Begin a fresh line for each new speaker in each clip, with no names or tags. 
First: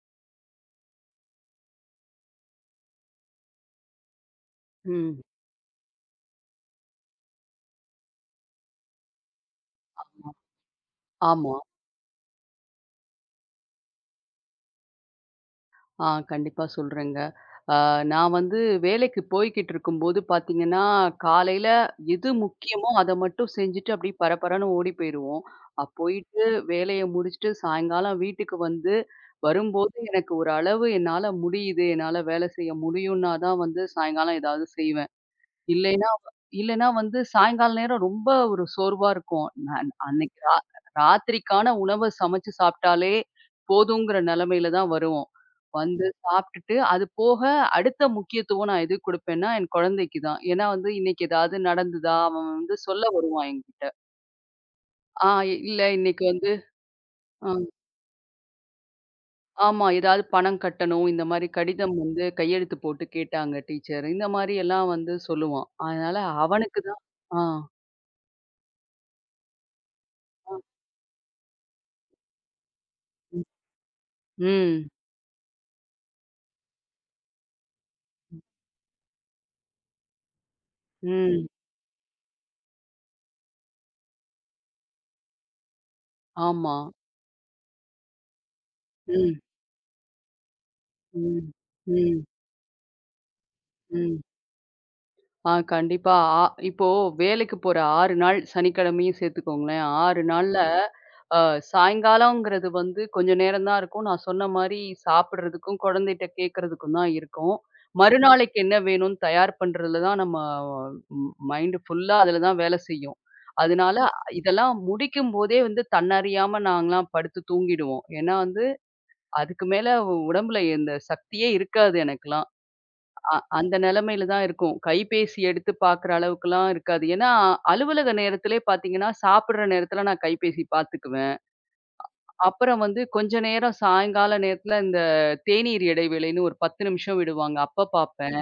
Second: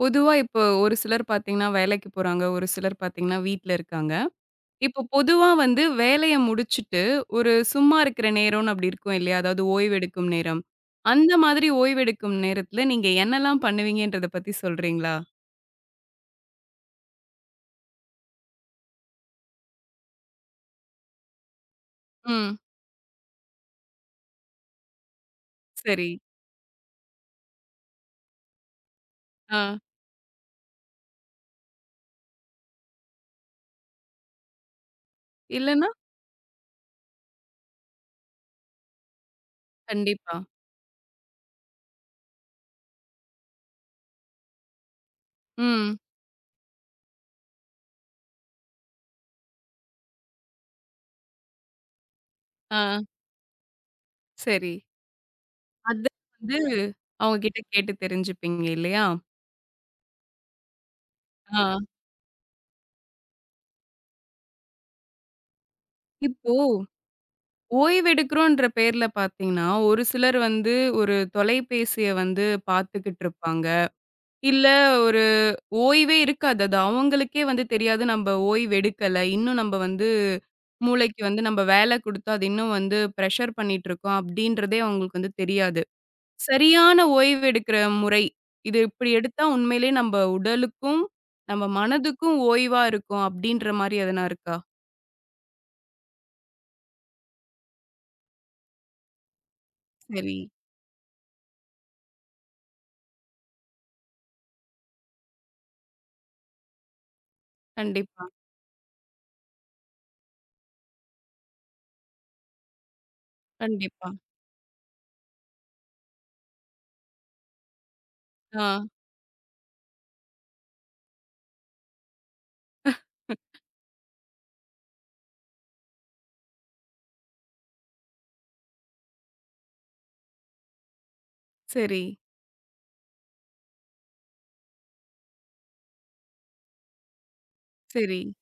பொதுவா இப்போ ஒரு சிலர் பார்த்தீங்கன்னா, வேலைக்கு போறாங்க. ஒரு சிலர் பார்த்தீங்கன்னா, வீட்ல இருக்காங்க. இப்போ
ம்.
பொதுவா வேலைய முடிச்சுட்டு, ஒரு சும்மா இருக்கிற நேரம்னு அப்படி இருக்கும் இல்லையா? அதாவது ஓய்வெடுக்கும் நேரம். அந்த
ஆமா.
மாதிரி ஓய்வெடுக்கும் நேரத்துல நீங்க என்னலாம் பண்ணுவீங்கன்றத பத்தி சொல்றீங்களா?
ஆ கண்டிப்பா சொல்றேங்க. ஆ நான் வந்து வேலைக்கு போய்க்கிட்டு இருக்கும்போது பார்த்தீங்கன்னா, காலையில எது
ம்.
முக்கியமோ அத மட்டும் செஞ்சுட்டு அப்படியே பரபரன்னு ஓடி போயிருவோம்.
சரி.
போயிட்டு வேலைய முடிச்சுட்டு சாயங்காலம் வீட்டுக்கு வந்து,
ஆ.
வரும்போது எனக்கு ஒரு அளவு என்னால முடியுது, என்னால வேலை செய்ய முடியும்னா தான் வந்து சாயங்காலம் ஏதாவது செய்வேன்.
இல்லன்னா?
இல்லைன்னா இல்லைன்னா வந்து சாயங்கால நேரம் ரொம்ப ஒரு சோர்வா இருக்கும். நான்
கண்டிப்பா.
அன்னைக்கு ராத்திரிக்கான உணவ சமைச்சு சாப்பிட்டாலே போதுங்கிற நிலைமையில தான் வருவோம்.
ம்.
வந்து சாப்பிட்டுட்டு, அது போக அடுத்த முக்கியத்துவம் நான் எதுக்கு குடுப்பேன்னா, என் குழந்தைக்கு தான். ஏன்னா வந்து இன்னைக்கு ஏதாவது நடந்ததா? அவன் வந்து
ஆ.
சொல்ல வருவான் என்கிட்ட.
சரி.
ஆ இல்ல
அத
இன்னைக்கு வந்து
வந்து அவங்க
அ
கிட்ட கேட்டு தெரிஞ்சுப்பீங்க இல்லையா?
ஆமா, ஏதாவது பணம் கட்டணும். இந்த மாரி
ஆ.
கடிதம் வந்து கையெழுத்து போட்டு கேட்டாங்க டீச்சர். இந்த மாரி எல்லாம் வந்து சொல்லுவான். அதனால
இப்போ
அவனுக்கு தான். ஆ.
ஓய்வெடுக்கிறோன்ற பேர்ல பார்த்தீங்கன்னா, ஒரு சிலர்
ஆ,
ஒரு தொலைபேசிய பார்த்துக்கிட்டுருப்பாங்க. இல்ல
ம்.
ஒரு ஓய்வே இருக்காது. அது அவங்களுக்கே தெரியாது நம்ப ஓய்வெடுக்கல. இன்னும் நம்ப மூளைக்கு
ம்.
நம்ப வேலை குடுத்து, அது இன்னும் பிரஷர் பண்ணிட்டுருக்கோம் அப்படின்றதே அவங்களுக்கு தெரியாது.
ஆமா.
சரியான ஓய்வெடுக்கிற முறை, இது இப்படி
ம்,
எடுத்தா உண்மையிலேயே நம்ப உடலுக்கும்,
ம்,
நம்ம
ம்,
மனதுக்கும் ஓய்வா இருக்கும் அப்படின்ற மாரி
ம்.
எதனா இருக்கா?
ஆ கண்டிப்பா. இப்போ வேலைக்கு போற 6 நாள் சனிக்கிழமையும் சேர்த்துக்கோங்களேன். 6
சரி.
நாள்ல அ சாயங்காலம்ங்கிறது வந்து கொஞ்சம் நேரம் தான் இருக்கும். நான் சொன்ன மாரி சாப்பிடுறதுக்கும், குழந்தைட்ட கேட்கறதுக்கும் தான் இருக்கும்.
கண்டிப்பா,
மறுநாளைக்கு என்ன வேணும்னு தயார் பண்றதுல தான் நம்ம மைண்ட் ஃபுல்லா அதுல தான் வேலை செய்யும். அதனால
கண்டிப்பா.
இதெல்லாம் முடிக்கும்போதே வந்து தன்னறியாம நாங்கலாம் படுத்து தூங்கிடுவோம். ஏன்னா வந்து
ஆ,
அதுக்கு மேல உடம்புல இந்த சக்தியே இருக்காது எனக்கெல்லாம். அந்த நெலைமையில தான் இருக்கும். கைபேசி எடுத்து பார்க்குற அளவுக்குலாம் இருக்காது. ஏன்னா, அலுவலக நேரத்திலே பார்த்தீங்கன்னா, சாப்பிடுற நேரத்தில நான் கைபேசி பார்த்துக்குவேன்.
சரி.
அப்புறம் வந்து கொஞ்ச நேரம் சாயங்கால நேரத்தில இந்த தேநீர் இடைவேளைன்னு ஒரு 10 நிமிஷம் விடுவாங்க. அப்ப
சரி.
பார்ப்பேன்.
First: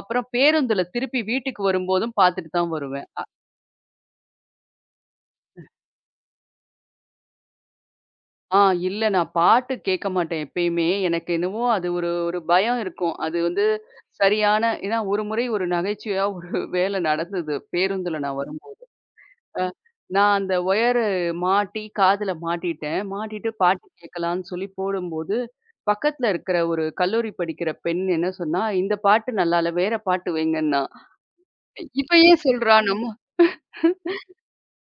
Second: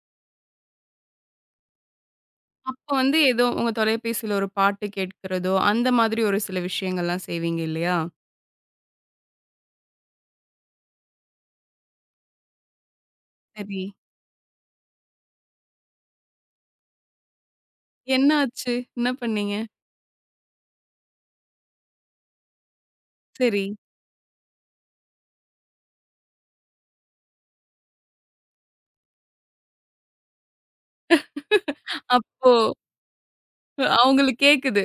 அப்புறம் பேருந்துல திருப்பி வீட்டுக்கு வரும்போதும் பார்த்துட்டு தான்
அப்போ
வருவேன்.
ஏதோ உங்க தொலைபேசியில ஒரு பாட்டு கேட்கிறதோ, அந்த மாதிரி ஒரு சில விஷயங்கள்லாம் செய்வீங்க இல்லையா?
ஆ இல்ல, நான் பாட்டு கேட்க மாட்டேன் எப்பயுமே. எனக்கு என்னவோ அது ஒரு ஒரு பயம் இருக்கும். அது வந்து
சரி.
சரியான ஏன்னா ஒரு முறை ஒரு நகைச்சுவையா ஒரு வேலை நடந்தது. பேருந்துல
என்ன
நான்
ஆச்சு?
வரும்போது.
என்ன பண்ணீங்க?
நான் அந்த மாட்டி காதுல மாட்டிட்டேன். மாட்டிட்டு
சரி.
பாட்டு கேட்கலான்னு சொல்லி போடும்போது, பக்கத்துல இருக்கிற ஒரு கல்லூரி படிக்கிற பெண் என்ன சொன்னா, "இந்த பாட்டு நல்லா இல்ல. வேற பாட்டு வைங்கன்னா." இவ ஏன்
அப்போ
சொல்றா? நம்ம
அவங்களுக்கு கேக்குது.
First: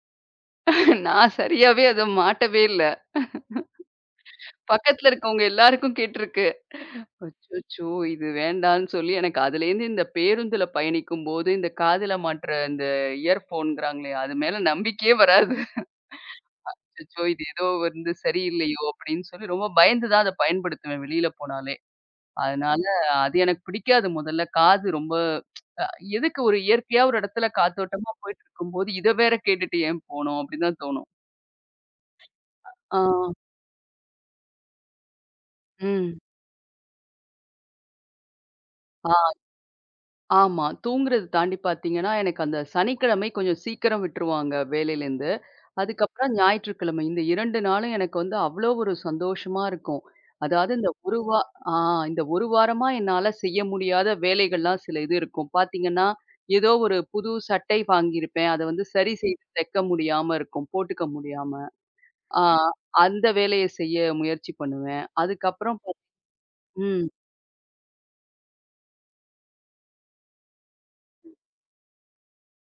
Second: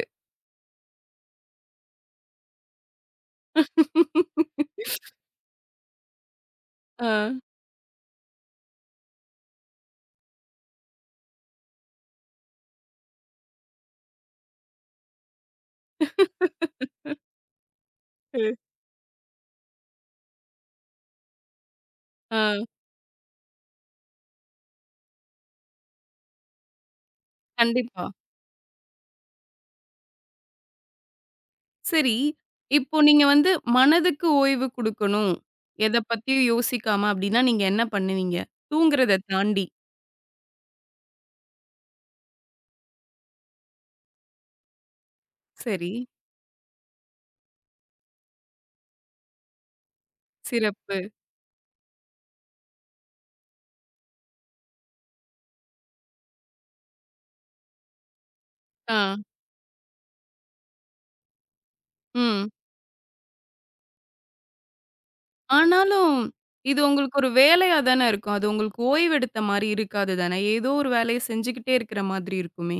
நான் சரியாவே அத மாட்டவே இல்ல. பக்கத்துல இருக்கவங்க எல்லாருக்கும் கேட்டிருக்கு.
ஆ.
அச்சச்சோ! இது வேண்டான்னு சொல்லி எனக்கு அதுலேருந்து இந்த பேருந்துல பயணிக்கும்போது, இந்த காதுல மாட்ற இந்த இயர்ஃபோன்ங்கிறாங்களே, அது மேல நம்பிக்கையே வராது. அச்சச்சோ! இது ஏதோ வந்து சரியில்லையோ அப்படின்னு சொல்லி ரொம்ப பயந்து தான் அத பயன்படுத்துவேன் வெளியில போனாலே.
ஆ.
அதனால அது எனக்கு பிடிக்காது முதல்ல. காது ரொம்ப அ எதுக்கு ஒரு இயற்கையா ஒரு இடத்துல
கண்டிப்பா.
காத்தோட்டமா போயிட்டுருக்கும்போது, இத வேற கேட்டுட்டு ஏன் போணும்? அப்படின்னு தான் தோணும்.
சரி. இப்போ
ஆ.
நீங்க மனதுக்கு ஓய்வு குடுக்கணும். எத
ம்.
பத்தியும் யோசிக்காம அப்படின்னா, நீங்க என்ன பண்ணுவீங்க? தூங்குறத தாண்டி.
ஆமா. தூங்குறது தாண்டி பார்த்தீங்கன்னா, எனக்கு அந்த சனிக்கிழமை கொஞ்சம் சீக்கிரம் விட்டுருவாங்க வேலையிலேருந்து.
சரி.
அதுக்கப்புறம் ஞாயிற்றுக்கிழமை இந்த 2 நாளும் எனக்கு வந்து அவ்வளோ ஒரு சந்தோஷமா இருக்கும். அதாவது இந்த
சிறப்பு.
ஒரு வா ஆ இந்த ஒரு வாரமா என்னால செய்ய முடியாத வேலைகள்லாம் சில இது இருக்கும். பார்த்தீங்கன்னா, ஏதோ ஒரு புது சட்டை வாங்கியிருப்பேன். அத வந்து
ஆ.
சரி செய்து தைக்க முடியாம இருக்கும். போட்டுக்க முடியாம. ஆ
ம்.
அந்த வேலைய செய்ய முயற்சி பண்ணுவேன். அதுக்கப்புறம் பாத்
ஆனாலும், இது
ம்.
உங்களுக்கு ஒரு வேலையா தானே இருக்கும். அது உங்களுக்கு ஓய்வெடுத்த மாரி இருக்காது தானே! ஏதோ ஒரு வேலைய செஞ்சுகிட்டே இருக்கிற மாதிரி இருக்குமே!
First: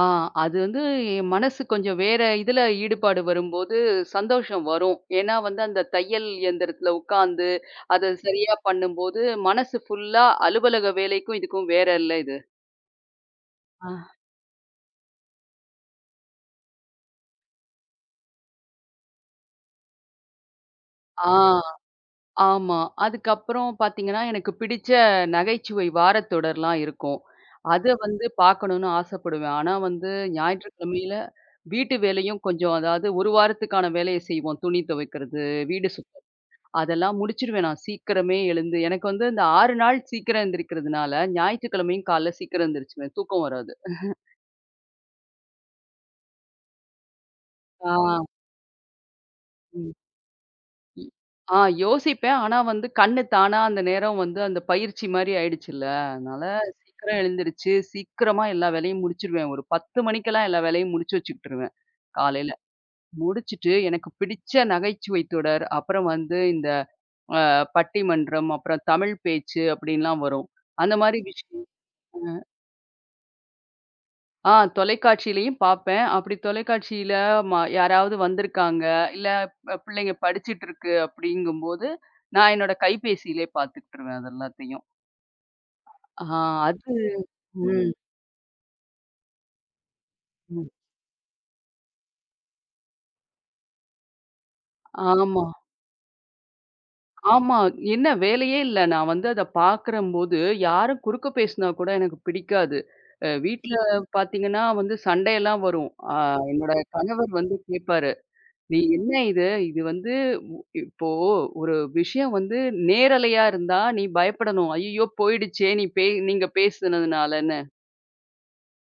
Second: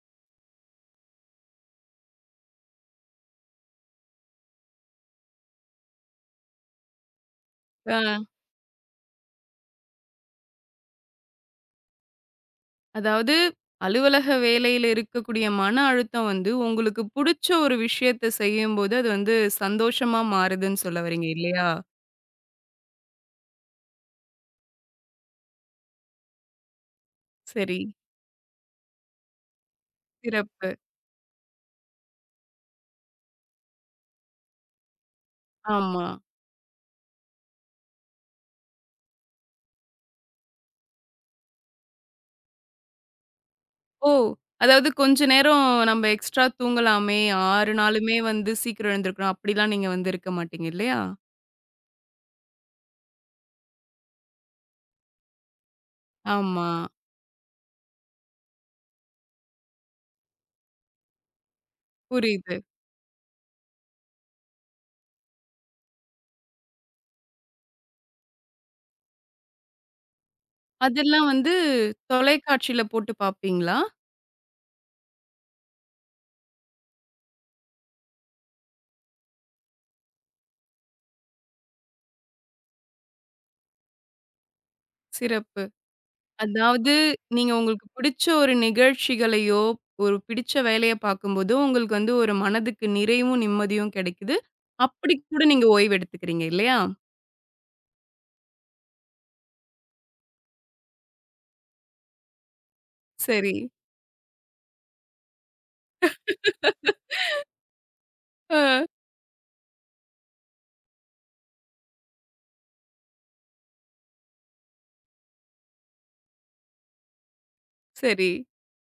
ஆ அது வந்து என் மனசு கொஞ்சம் வேற இதுல ஈடுபாடு வரும்போது சந்தோஷம் வரும். ஏன்னா வந்து அந்த தையல் இயந்திரத்துல உட்காந்து, அத
அ
சரியா பண்ணும்போது மனசு ஃபுல்லா அலுவலக வேலைக்கும் இதுக்கும் வேற இல்ல இது.
அதாவது
ஆ.
அலுவலக வேலையில இருக்கக்கூடிய மன அழுத்தம், உங்களுக்கு புடிச்ச ஒரு விஷயத்த செய்யும்போது, அது சந்தோஷமா மாறுதுன்னு சொல்ல வர்றீங்க இல்லையா?
ஆ ஆமா. அதுக்கப்புறம் பார்த்தீங்கன்னா, எனக்கு பிடிச்ச நகைச்சுவை வாரத்தொடர்லாம் இருக்கும்.
சரி,
அத வந்து பார்க்கணும்னு ஆசைப்படுவேன். ஆனா வந்து
சிறப்பு.
ஞாயிற்றுக்கிழமையில வீட்டு வேலையும் கொஞ்சம் அதாவது ஒரு வாரத்துக்கான வேலைய செய்வோம். துணி துவைக்கிறது, வீடு
ஆமா.
அதெல்லாம் முடிச்சிருவேன் நான் சீக்கிரமே எழுந்து. எனக்கு வந்து இந்த 6 நாள் சீக்கிரம் எந்திரிக்கிறதுனால, ஞாயிற்றுக்கிழமையும் காலைல சீக்கிரம் எந்திரிச்சுருவேன். தூக்கம் வராது.
ஓ! அதாவது கொஞ்ச நேரம் நம்ம எக்ஸ்ட்ரா தூங்கலாமே, 6
ஆ.
நாளுமே சீக்கிரம் எழுந்திருக்கணும். அப்படிலாம் நீங்க
ம்.
இருக்க மாட்டீங்க இல்லையா?
இ ஆ யோசிப்பேன். ஆனா வந்து கண்ணு தானா அந்த நேரம் வந்து அந்த பயிற்சி மாரி ஆயிடுச்சுல்ல. அதனால
ஆமா,
சீக்கிரம் எழுந்திரிச்சு, சீக்கிரமா எல்லா வேலையும் முடிச்சுருவேன். ஒரு 10 மணிக்கெல்லாம் எல்லா வேலையும் முடிச்சு வச்சுக்கிட்டுருவேன் காலையில.
புரியுது.
முடிச்சுட்டு எனக்கு பிடிச்ச நகைச்சுவை தொடர், அப்புறம் வந்து இந்த அ பட்டிமன்றம், அப்புறம் தமிழ் பேச்சு அப்படின்லாம் வரும். அந்த மாரி
அதெல்லாம்
விஷயம்
தொலைக்காட்சியில போட்டு பார்ப்பீங்களா?
தொலைக்காட்சியிலயும் பார்ப்பேன். அப்படி தொலைக்காட்சியில யாராவது வந்திருக்காங்க, இல்ல பிள்ளைங்க படிச்சுட்டு இருக்கு அப்படிங்கும்போது, நான் என்னோட கைபேசியிலே பார்த்துக்கிட்டுருவேன் அது எல்லாத்தையும்.
சிறப்பு.
ஆ அது
அதாவது, நீங்க உங்களுக்கு
ம்,
பிடிச்ச ஒரு நிகழ்ச்சிகளையோ, ஒரு பிடிச்ச
ம்.
வேலைய பார்க்கும்போதோ, உங்களுக்கு ஒரு மனதுக்கு நிறைவும், நிம்மதியும் கிடைக்குது. அப்படி கூட
ஆமா,
நீங்க ஓய்வு எடுத்துக்கிறீங்க இல்லையா?
ஆமா. என்ன வேலையே இல்ல. நான் வந்து அத பார்க்கிறம்போது, யாரும் குறுக்க பேசினா கூட எனக்கு பிடிக்காது.
சரி.
வீட்ல பார்த்தீங்கன்னா வந்து சண்டையெல்லாம் வரும். என்னோட கணவர் வந்து கேட்பாரு.
ஆ,
நீ என்ன இது? இது வந்து உ இப்போ ஒரு விஷயம் வந்து நேரலையா இருந்தா, நீ பயப்படணும். "ஐயய்யோ! போயிடுச்சே! நீ நீங்க பேசுனதுனாலன்னு."
சரி.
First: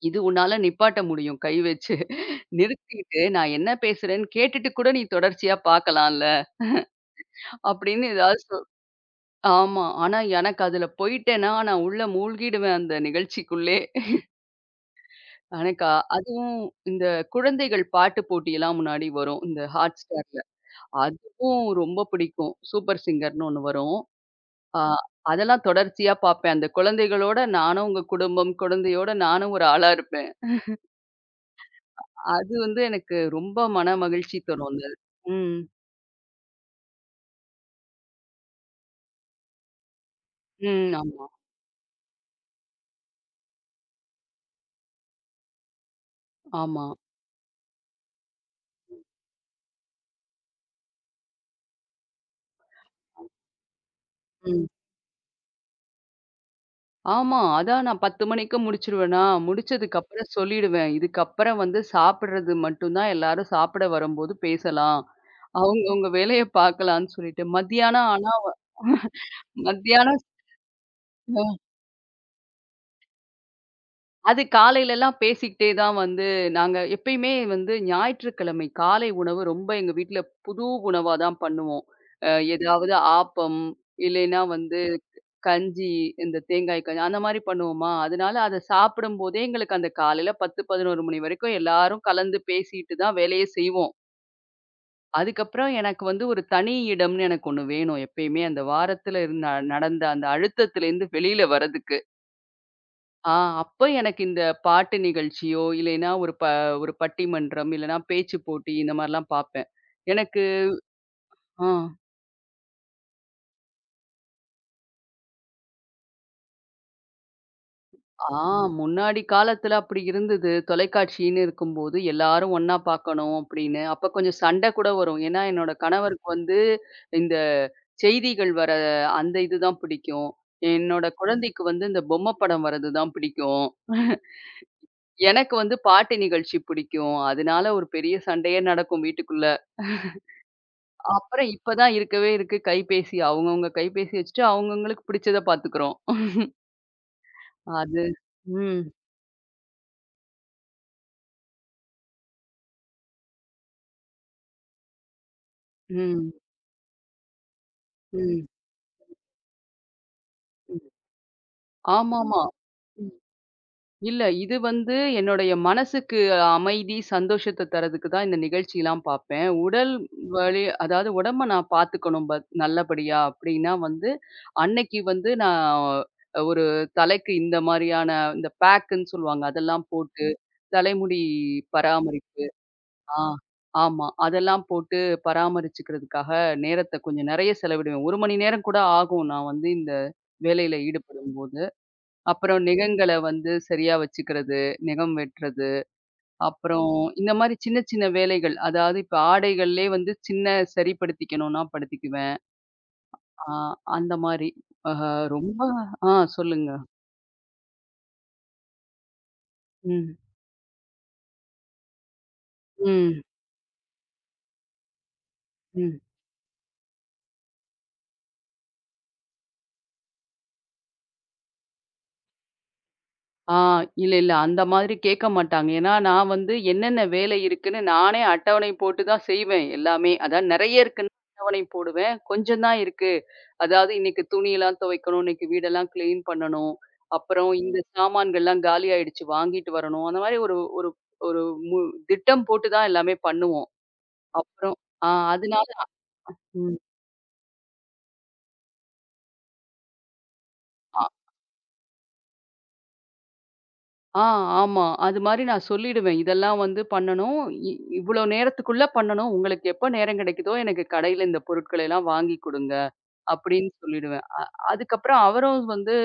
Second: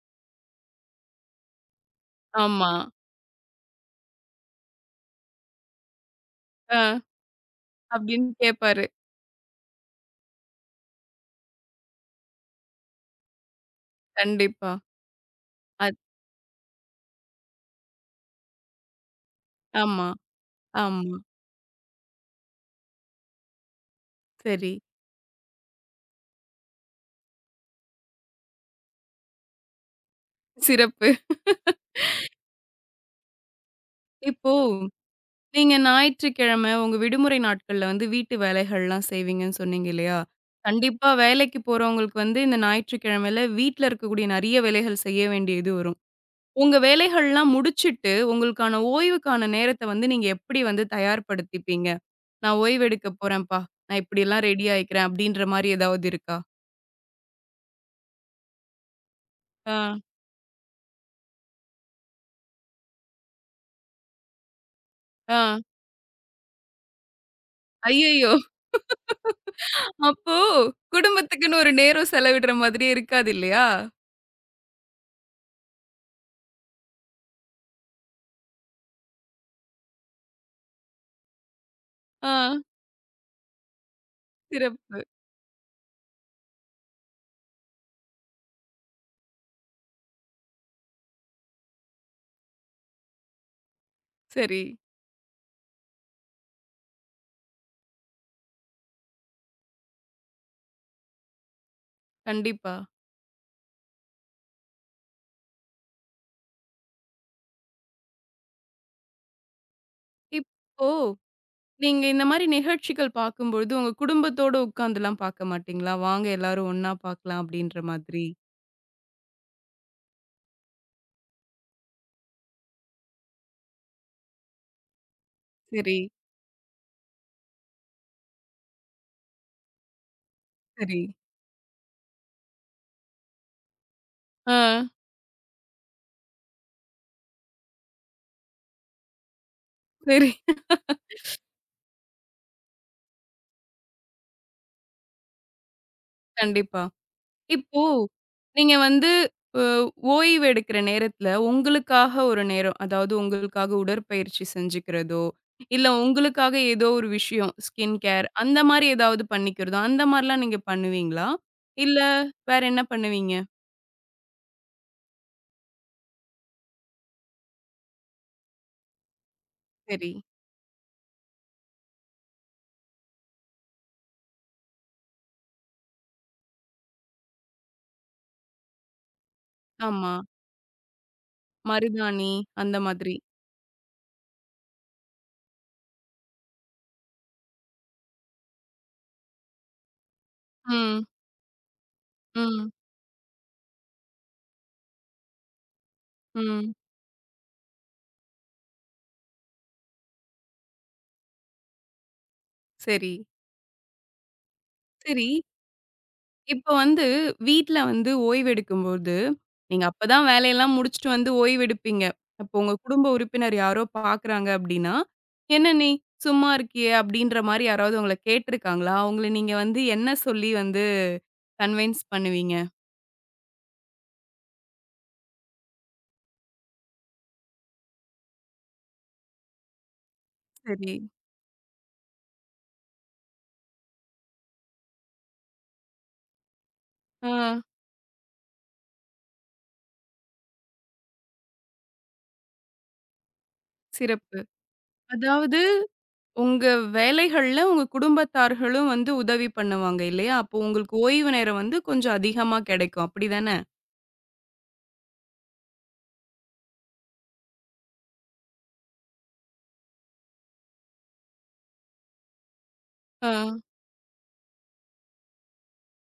இது உன்னால நிப்பாட்ட முடியும் கை வச்சு.
ஆமா.
நிறுத்திட்டு, "நான் என்ன பேசுறேன்னு கேட்டுட்டு கூட நீ தொடர்ச்சியா பார்க்கலாம்ல."
ஆ,
அப்படின்னு
அப்படின்னு
ஏதாவது சொ
கேட்பாரு.
ஆமா. ஆனா எனக்கு அதுல போயிட்டேன்னா, நான் உள்ள மூழ்கிடுவேன் அந்த நிகழ்ச்சிக்குள்ளே.
கண்டிப்பா.
எனக்கா
அத்
அதுவும் இந்த குழந்தைகள் பாட்டு போட்டியெல்லாம் முன்னாடி வரும். இந்த
ஆமா,
Hotstarல.
ஆமா.
அதுவும் ரொம்ப பிடிக்கும். சூப்பர் சிங்கர்ன்னு ஒண்ணு வரும்.
சரி.
ஆ அதெல்லாம் தொடர்ச்சியா பார்ப்பேன். அந்த குழந்தைகளோட நானும் உங்க குடும்பம், குழந்தையோட நானும் ஒரு ஆளா இருப்பேன்.
சிறப்பு.
அது வந்து எனக்கு ரொம்ப மன மகிழ்ச்சி
இப்போ
தரும் அது. ம்.
நீங்க ஞாயிற்றுக்கிழமை உங்க விடுமுறை நாட்கள்ல வீட்டு வேலைகள்லாம் செய்வீங்கன்னு சொன்னீங்க இல்லையா?
ம்.
கண்டிப்பா
ஆமா,
வேலைக்கு போறவங்களுக்கு இந்த ஞாயிற்றுக்கிழமையில வீட்ல இருக்கக்கூடிய நெறைய வேலைகள் செய்ய வேண்டியது வரும். உங்க
ஆமா.
வேலைகள்லாம் முடிச்சுட்டு, உங்களுக்கான ஓய்வுக்கான நேரத்த நீங்க எப்படி தயார்படுத்திப்பீங்க? "நான் ஓய்வு எடுக்க போறேன்ப்பா. நான் இப்படிலாம்
ம்.
ரெடி ஆயிக்கிறேன்." அப்படீன்ற மாரி ஏதாவது இருக்கா?
ஆமா. அதான் நான் 10 மணிக்கு முடிச்சுருவேனா,
ஆ,
முடிச்சதுக்கப்புறம் சொல்லிடுவேன். இதுக்கப்புறம் வந்து சாப்பிடுறது மட்டும் தான் எல்லாரும் சாப்பிட வரும்போது பேசலாம்.
ஆ.
அவங்கவங்க வேலைய பார்க்கலான்னு சொல்லிட்டு. மத்தியானம் ஆனா
ஐயய்யோ!
மத்தியானம்
அப்போ குடும்பத்துக்குன்னு ஒரு நேரம் செலவிடுற மாதிரியே இருக்காது இல்லையா?
அது காலையிலலாம் பேசிக்கிட்டே தான் வந்து நாங்க எப்பயுமே வந்து ஞாயிற்றுக்கிழமை காலை உணவு ரொம்ப எங்க வீட்ல புது உணவா தான் பண்ணுவோம்.
ஆ,
ஏதாவது ஆப்பம், இல்லைன்னா வந்து
சிறப்பு.
கஞ்சி, இந்த தேங்காய் கஞ்சி அந்த மாரி பண்ணுவோமா, அதனால அத சாப்பிடும்போதே எங்களுக்கு அந்த காலையில 10, 11 மணி வரைக்கும் எல்லாரும் கலந்து பேசிட்டு தான் வேலையே செய்வோம்.
சரி.
அதுக்கப்புறம் எனக்கு வந்து ஒரு தனி இடம்னு எனக்கு ஒண்ணு வேணும் எப்பயுமே. அந்த வாரத்துல இருந்த நடந்த அந்த அழுத்தத்திலேருந்து வெளியில வர்றதுக்கு.
கண்டிப்பா.
ஆ அப்ப எனக்கு இந்த பாட்டு நிகழ்ச்சியோ, இல்லைன்னா ஒரு பட்டிமன்றம், இல்லன்னா பேச்சு போட்டி இந்த மாரிலாம் பார்ப்பேன். எனக்கு
இப்போ
ஆ,
நீங்க இந்த மாரி நிகழ்ச்சிகள் பார்க்கும்பொழுது, உங்க குடும்பத்தோட உட்கார்ந்துலாம் பார்க்க மாட்டீங்களா? வாங்க எல்லாரும் ஒண்ணா பார்க்கலாம் அப்படின்ற மாதிரி.
ஆ முன்னாடி காலத்துல அப்படி இருந்தது. தொலைக்காட்சின்னு இருக்கும்போது எல்லாரும் ஒண்ணா பார்க்கணும் அப்படின்னு. அப்ப கொஞ்சம் சண்டை கூட வரும். ஏன்னா என்னோட
சரி,
கணவருக்கு வந்து இந்த செய்திகள் வர அந்த இதுதான் பிடிக்கும்.
சரி.
என்னோட குழந்தைக்கு வந்து இந்த பொம்மை படம் வர்றது தான் பிடிக்கும்.
ஆ,
எனக்கு வந்து பாட்டு நிகழ்ச்சி பிடிக்கும். அதனால ஒரு பெரிய சண்டையே நடக்கும் வீட்டுக்குள்ள.
சரி.
அப்புறம் இப்ப தான் இருக்கவே இருக்கு கைபேசி. அவங்கவங்க கைபேசி வச்சுட்டு அவங்கவங்களுக்கு பிடிச்சத பார்த்துக்கிறோம்.
கண்டிப்பா. இப்போ
அது
நீங்க
ம்,
அ ஓய்வு எடுக்கிற நேரத்துல உங்களுக்காக ஒரு நேரம், அதாவது உங்களுக்காக உடற்பயிற்சி செஞ்சுக்கிறதோ, இல்ல
ம்,
உங்களுக்காக ஏதோ ஒரு விஷயம் ஸ்கின் கேர்
ம்,
அந்த மாரி ஏதாவது பண்ணிக்கிறதோ, அந்த மாரிலாம் நீங்க
ம்.
பண்ணுவீங்களா? இல்ல
ஆமாமா.
வேற என்ன
ம்.
பண்ணுவீங்க?
இல்ல, இது வந்து என்னுடைய மனசுக்கு அமைதி, சந்தோஷத்த தர்றதுக்கு தான் இந்த நிகழ்ச்சிலாம் பார்ப்பேன். உடல்
சரி.
வலி அதாவது உடம்ப நான் பார்த்துக்கணும் நல்லபடியா அப்படின்னா வந்து, அன்னைக்கு வந்து நான் ஒரு தலைக்கு இந்த மாரியான இந்த பேக்குன்னு சொல்லுவாங்க. அதெல்லாம்
ஆமா.
போட்டு தலைமுடி
மருதாணி
பராமரிப்பு.
அந்த மாதிரி.
ஆ. ஆமா. அதெல்லாம் போட்டு பராமரிச்சுக்கிறதுக்காக நேரத்த கொஞ்சம் நெறைய செலவிடுவேன். 1 மணி நேரம் கூட ஆகும். நான் வந்து இந்த வேலையில
ம்.
ஈடுபடும்போது. அப்புறம்
ம்.
நெகங்கள வந்து சரியா வச்சுக்கிறது, நெகம் வெட்டுறது,
ம்.
அப்புறம் இந்த மாரி சின்ன சின்ன வேலைகள். அதாவது இப்ப ஆடைகள்லயே வந்து சின்ன சரிப்படுத்திக்கணும்னா படுத்திக்குவேன்.
சரி.
ஆ அந்த மாரி. ஆஹ
சரி.
ரொம்ப ஆ
இப்ப
சொல்லுங்க.
வீட்ல ஓய்வெடுக்கும்போது, நீங்க
ம்.
அப்பதான் வேலையெல்லாம் முடிச்சுட்டு ஓய்வெடுப்பீங்க. அப்போ உங்க குடும்ப
ம்.
உறுப்பினர் யாரோ பார்க்குறாங்க அப்படின்னா, "என்ன நீ
ம்.
சும்மா இருக்கியே?" அப்படின்ற மாரி யாராவது உங்கள கேட்டுருக்காங்களா? அவங்கள நீங்க என்ன சொல்லி கன்வின்ஸ் பண்ணுவீங்க?
ஆ. இல்ல, இல்ல. அந்த மாதிரி கேட்க மாட்டாங்க. ஏன்னா, நான் வந்து என்னென்ன வேலை இருக்குன்னு நானே அட்டவணை போட்டு தான் செய்வேன் எல்லாமே. அதாவது நெறைய
சரி.
இருக்குன்னு அட்டவணை போடுவேன். கொஞ்சம் தான் இருக்கு. அதாவது இன்னைக்கு துணியெல்லாம் துவைக்கணும், இன்னைக்கு வீடெல்லாம் கிளீன் பண்ணணும்.
ஆ,
அப்புறம் இந்த சாமான்கள்லாம் காலி ஆயிடுச்சு வாங்கிட்டு வரணும். அந்த மாரி ஒரு ஒரு ஒரு மு திட்டம் போட்டு தான் எல்லாமே பண்ணுவோம்.
சிறப்பு.
அப்புறம் ஆ
அதாவது
அதனால
உங்க
ம்.
வேலைகள்ல உங்க குடும்பத்தார்களும் உதவி பண்ணுவாங்க இல்லையா? அப்போ உங்களுக்கு ஓய்வு நேரம் கொஞ்சம் அதிகமா கிடைக்கும். அப்படிதானே?
ஆ, ஆமா. அது மாரி நான் சொல்லிடுவேன். இதெல்லாம் வந்து பண்ணணும். இ இவ்வளோ நேரத்துக்குள்ள பண்ணணும். உங்களுக்கு எப்ப நேரம் கிடைக்குதோ, எனக்கு கடையில இந்த பொருட்களை எல்லாம் வாங்கி குடுங்க
ஆ.
அப்படின்னு சொல்லிடுவேன். அதுக்கப்புறம் அவரும் வந்து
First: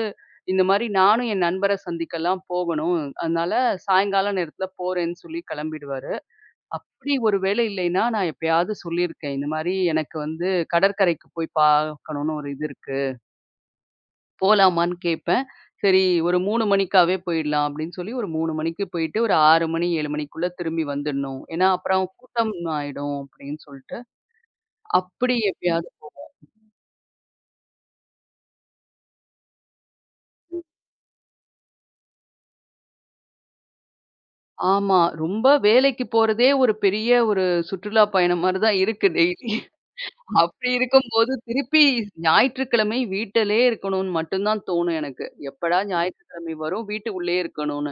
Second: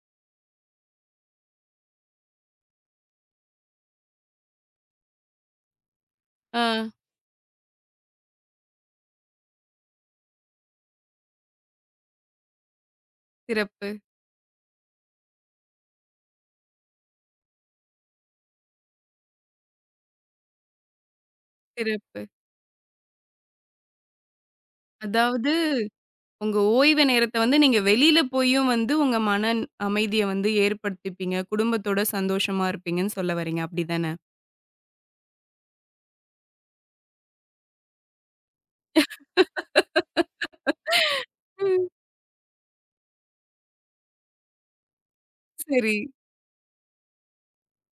இந்த மாரி நானும் என் நண்பர சந்திக்கலாம் போகணும். அதனால சாயங்கால நேரத்துல போறேன்னு சொல்லி கிளம்பிடுவாரு.
ஆ.
அப்படி ஒரு வேளை இல்லைன்னா, நான் எப்பயாவது சொல்லியிருக்கேன். இந்த மாரி எனக்கு வந்து கடற்கரைக்கு போய் பார்க்கணும்னு ஒரு இது இருக்கு.
சிறப்பு,
போலாமான்னு கேட்பேன். சரி, ஒரு 3 மணிக்காவே போயிடலாம் அப்படின்னு சொல்லி ஒரு 3 மணிக்கு போயிட்டு ஒரு 6 மணி 7 மணிக்குள்ள திரும்பி வந்துடணும். ஏன்னா அப்புறம்
சிறப்பு.
கூட்டம் ஆயிடும் அப்படின்னு சொல்லிட்டு, அப்படி
அதாவது
எப்பயாவது.
உங்க ஓய்வு நேரத்த நீங்க வெளியில போயும் உங்க மன அமைதிய ஏற்படுத்திப்பீங்க. குடும்பத்தோட சந்தோஷமா இருப்பீங்கன்னு சொல்ல வரீங்க. அப்படிதானே?
ஆமா. ரொம்ப வேலைக்கு போறதே ஒரு பெரிய ஒரு சுற்றுலா பயணம் மாரி தான் இருக்கு டெய்லி. அப்படி இருக்கும்போது திருப்பி
ம்.
ஞாயிற்றுக்கிழமை வீட்டிலேயே இருக்கணும்னு மட்டும் தான் தோணும் எனக்கு. எப்படா
சரி.
ஞாயிற்றுக்கிழமை வரும் வீட்டுக்குள்ளேயே இருக்கணும்னு.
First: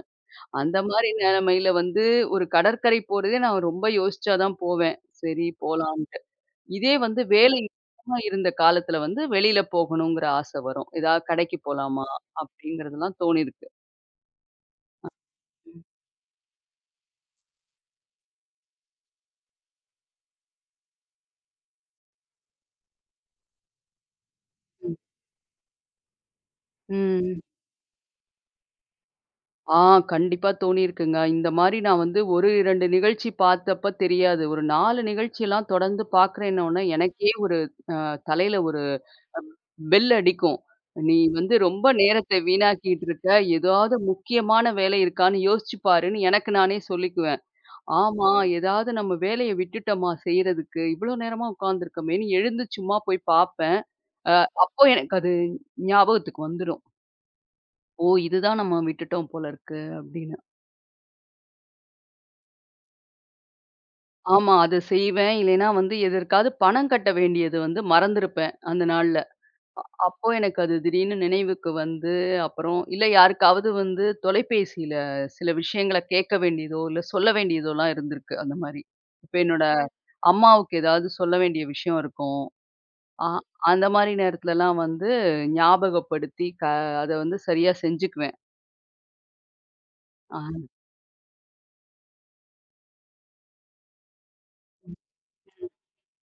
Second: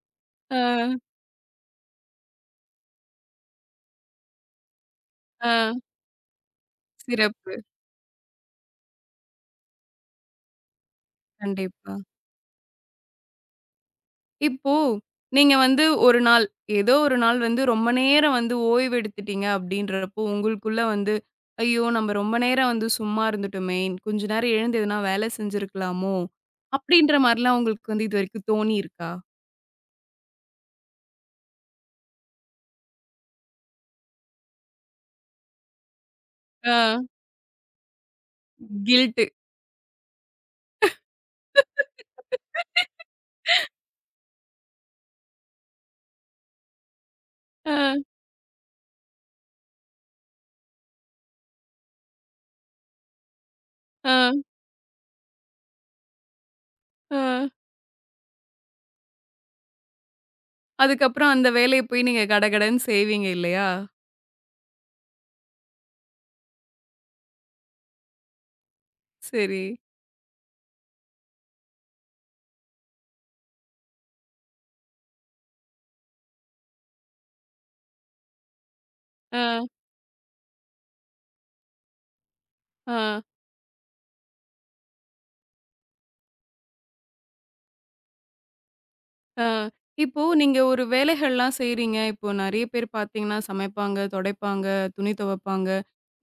ஆ,
அந்த மாரி நிலைமையில வந்து ஒரு கடற்கரை போறதே நான் ரொம்ப யோசிச்சா தான் போவேன்.
ஆ.
சரி போலாம். இதே வந்து
சிறப்பு.
வேலை இல்லாம இருந்த காலத்துல வந்து வெளியில போகணுங்கிற ஆசை வரும். ஏதாவது கடைக்கு
கண்டிப்பா.
போலாமா? அப்படிங்கிறதெல்லாம் தோணியிருக்கு.
இப்போ, நீங்க ஒரு நாள், ஏதோ ஒரு நாள் ரொம்ப நேரம் ஓய்வு எடுத்துட்டீங்க அப்படின்றப்போ, உங்களுக்குள்ள, "ஐயோ! நம்ம ரொம்ப நேரம் சும்மா இருந்துட்டோமே, கொஞ்ச நேரம் எழுந்து
ம்.
எதனா வேலை செஞ்சிருக்கலாமோ?" அப்படின்ற
ம்.
மாரிலாம் உங்களுக்கு இதுவரைக்கும் தோணியிருக்கா?
ஆ கண்டிப்பா தோணியிருக்குங்க. இந்த மாரி நான் வந்து 1, 2 நிகழ்ச்சி பார்த்தப்ப தெரியாது. ஒரு 4 நிகழ்ச்சியெல்லாம் தொடர்ந்து
ஆ.
பார்க்குறேன்னோனே, எனக்கே ஒரு அ தலையில ஒரு
கில்ட்டு.
பெல் அடிக்கும். நீ வந்து ரொம்ப நேரத்த வீணாக்கிட்டு இருக்க. ஏதாவது முக்கியமான வேலை இருக்கான்னு யோசிச்சு பாருன்னு எனக்கு நானே சொல்லிக்குவேன்.
ஆ,
ஆமா. ஏதாவது நம்ம வேலைய விட்டுட்டோமா செய்றதுக்கு, இவ்ளோ நேரமா உட்கார்ந்துருக்கோமேன்னு எழுந்து சும்மா போய் பார்ப்பேன்.
ஆ,
அ அப்போ எனக்கு அது ஞாபகத்துக்கு வந்துரும்.
ஆ.
ஓ! இதுதான் நம்ம விட்டுட்டோம் போல இருக்கு அப்படின்னு.
அதுக்கப்புறம் அந்த வேலைய போய் நீங்க கடகடன்னு செய்வீங்க இல்லையா?
ஆமா. அத செய்வேன். இல்லைன்னா வந்து எதற்காவது பணம் கட்ட வேண்டியது வந்து மறந்திருப்பேன் அந்த நாள்ல.
சரி.
அப்போ எனக்கு அது திடீர்னு நினைவுக்கு வந்து அப்புறம் இல்ல யாருக்காவது வந்து தொலைபேசியில சில விஷயங்கள கேட்க வேண்டியதோ, இல்ல சொல்ல வேண்டியதோலாம் இருந்திருக்கு அந்த மாரி. இப்ப
ஆ,
என்னோட அம்மாவுக்கு ஏதாவது சொல்ல வேண்டிய விஷயம் இருக்கும்.
ஆ.
ஆ அந்த மாரி நேரத்துலலாம் வந்து ஞாபகப்படுத்தி க அத வந்து சரியா செஞ்சுக்குவேன்.
ஆ, இப்போ நீங்க
ஆ.
ஒரு வேலைகள்லாம் செய்றீங்க. இப்போ நெறைய பேர் பார்த்தீங்கன்னா, சமைப்பாங்க, தொடைப்பாங்க, துணி துவைப்பாங்க.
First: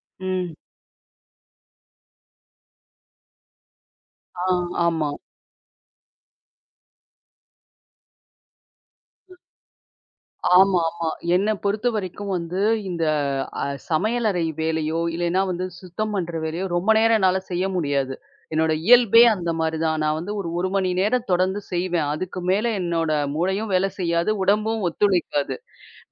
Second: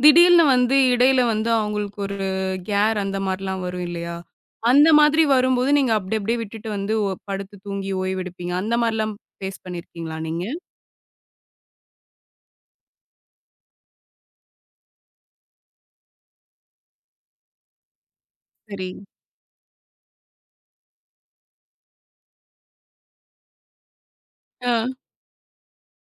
திடீர்னு
ம்.
இடையில அவங்களுக்கு ஒரு கேர் அந்த மாரிலாம் வரும் இல்லையா?
ஆ
அந்த
ஆமா.
மாதிரி வரும்போது நீங்க அப்டி அப்டியே விட்டுட்டு படுத்து தூங்கி ஓய்வெடுப்பீங்க. அந்த மாரிலாம் ஃபேஸ் பண்ணியிருக்கீங்களா நீங்க?
ஆமா, ஆமா. என்ன பொறுத்தவரைக்கும் வந்து இந்த அ சமையலறை வேலையோ, இல்லைன்னா வந்து சுத்தம் பண்ற வேலையோ ரொம்ப நேரம் என்னால செய்ய முடியாது. என்னோட
சரி.
இயல்பே ம். அந்த மாரி தான். நான் வந்து ஒரு 1 மணி நேரம் தொடர்ந்து செய்வேன். அதுக்கு மேல என்னோட மூளையும் வேலை செய்யாது,
ஆ,
உடம்பும் ஒத்துழைக்காது.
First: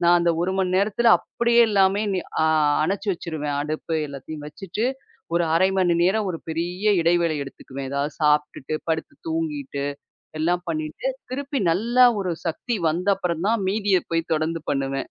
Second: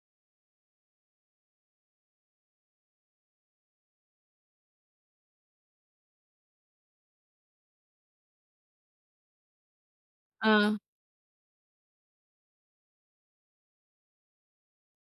நான் அந்த 1 மணி நேரத்துல அப்படியே எல்லாமே நி அ அணைச்சு வச்சுருவேன். அடுப்பு எல்லாத்தையும் வச்சுட்டு, ஒரு 1/2 மணி நேரம் ஒரு பெரிய இடைவேளை எடுத்துக்குவேன். ஏதாவது சாப்பிட்டுட்டு, படுத்து தூங்கிட்டு.
ஆ.
எல்லாம் பண்ணிட்டு, திருப்பி நல்லா ஒரு சக்தி வந்த அப்புறம் தான் மீதிய போய் தொடர்ந்து பண்ணுவேன்.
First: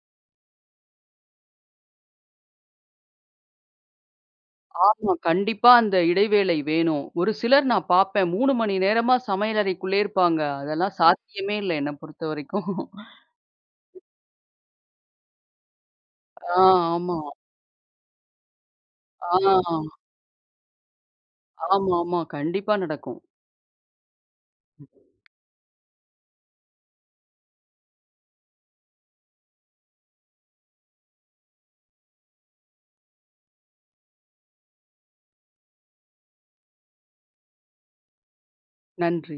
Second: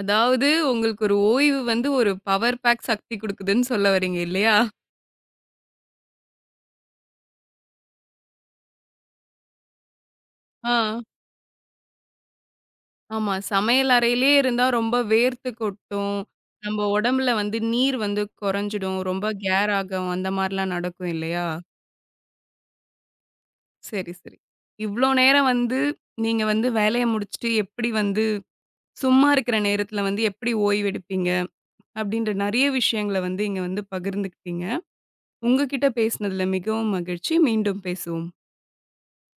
அதாவது உங்களுக்கு ஒரு ஓய்வு ஒரு பவர் பேக் சக்தி குடுக்குதுன்னு சொல்ல வரீங்க இல்லையா?
ஆமா. கண்டிப்பா அந்த இடைவேளை வேணும். ஒரு சிலர் நான் பார்ப்பேன் 3 மணி நேரமா சமையலறைக்குள்ளே இருப்பாங்க. அதெல்லாம்
ஆ.
சாத்தியமே இல்ல என்ன பொறுத்தவரைக்கும்.
ஆமா. சமையல் அறையிலே இருந்தா ரொம்ப வேர்த்து கொட்டும்.
ஆ
நம்ம
ஆமா.
உடம்புல நீர் குறைஞ்சிடும். ரொம்ப
ஆ
கேர் ஆகும். அந்த மாரிலாம் நடக்கும் இல்லையா?
ஆமாமா. கண்டிப்பா நடக்கும்.
சரி, சரி. இவ்ளோ நேரம் நீங்க வேலைய முடிச்சுட்டு எப்படி சும்மா இருக்கிற நேரத்துல எப்படி ஓய்வெடுப்பீங்க? அப்படின்ற நெறைய விஷயங்கள இங்க பகிர்ந்துக்கிட்டீங்க. உங்க கிட்ட பேசினதுல மிகவும் மகிழ்ச்சி. மீண்டும் பேசுவோம்.
நன்றி.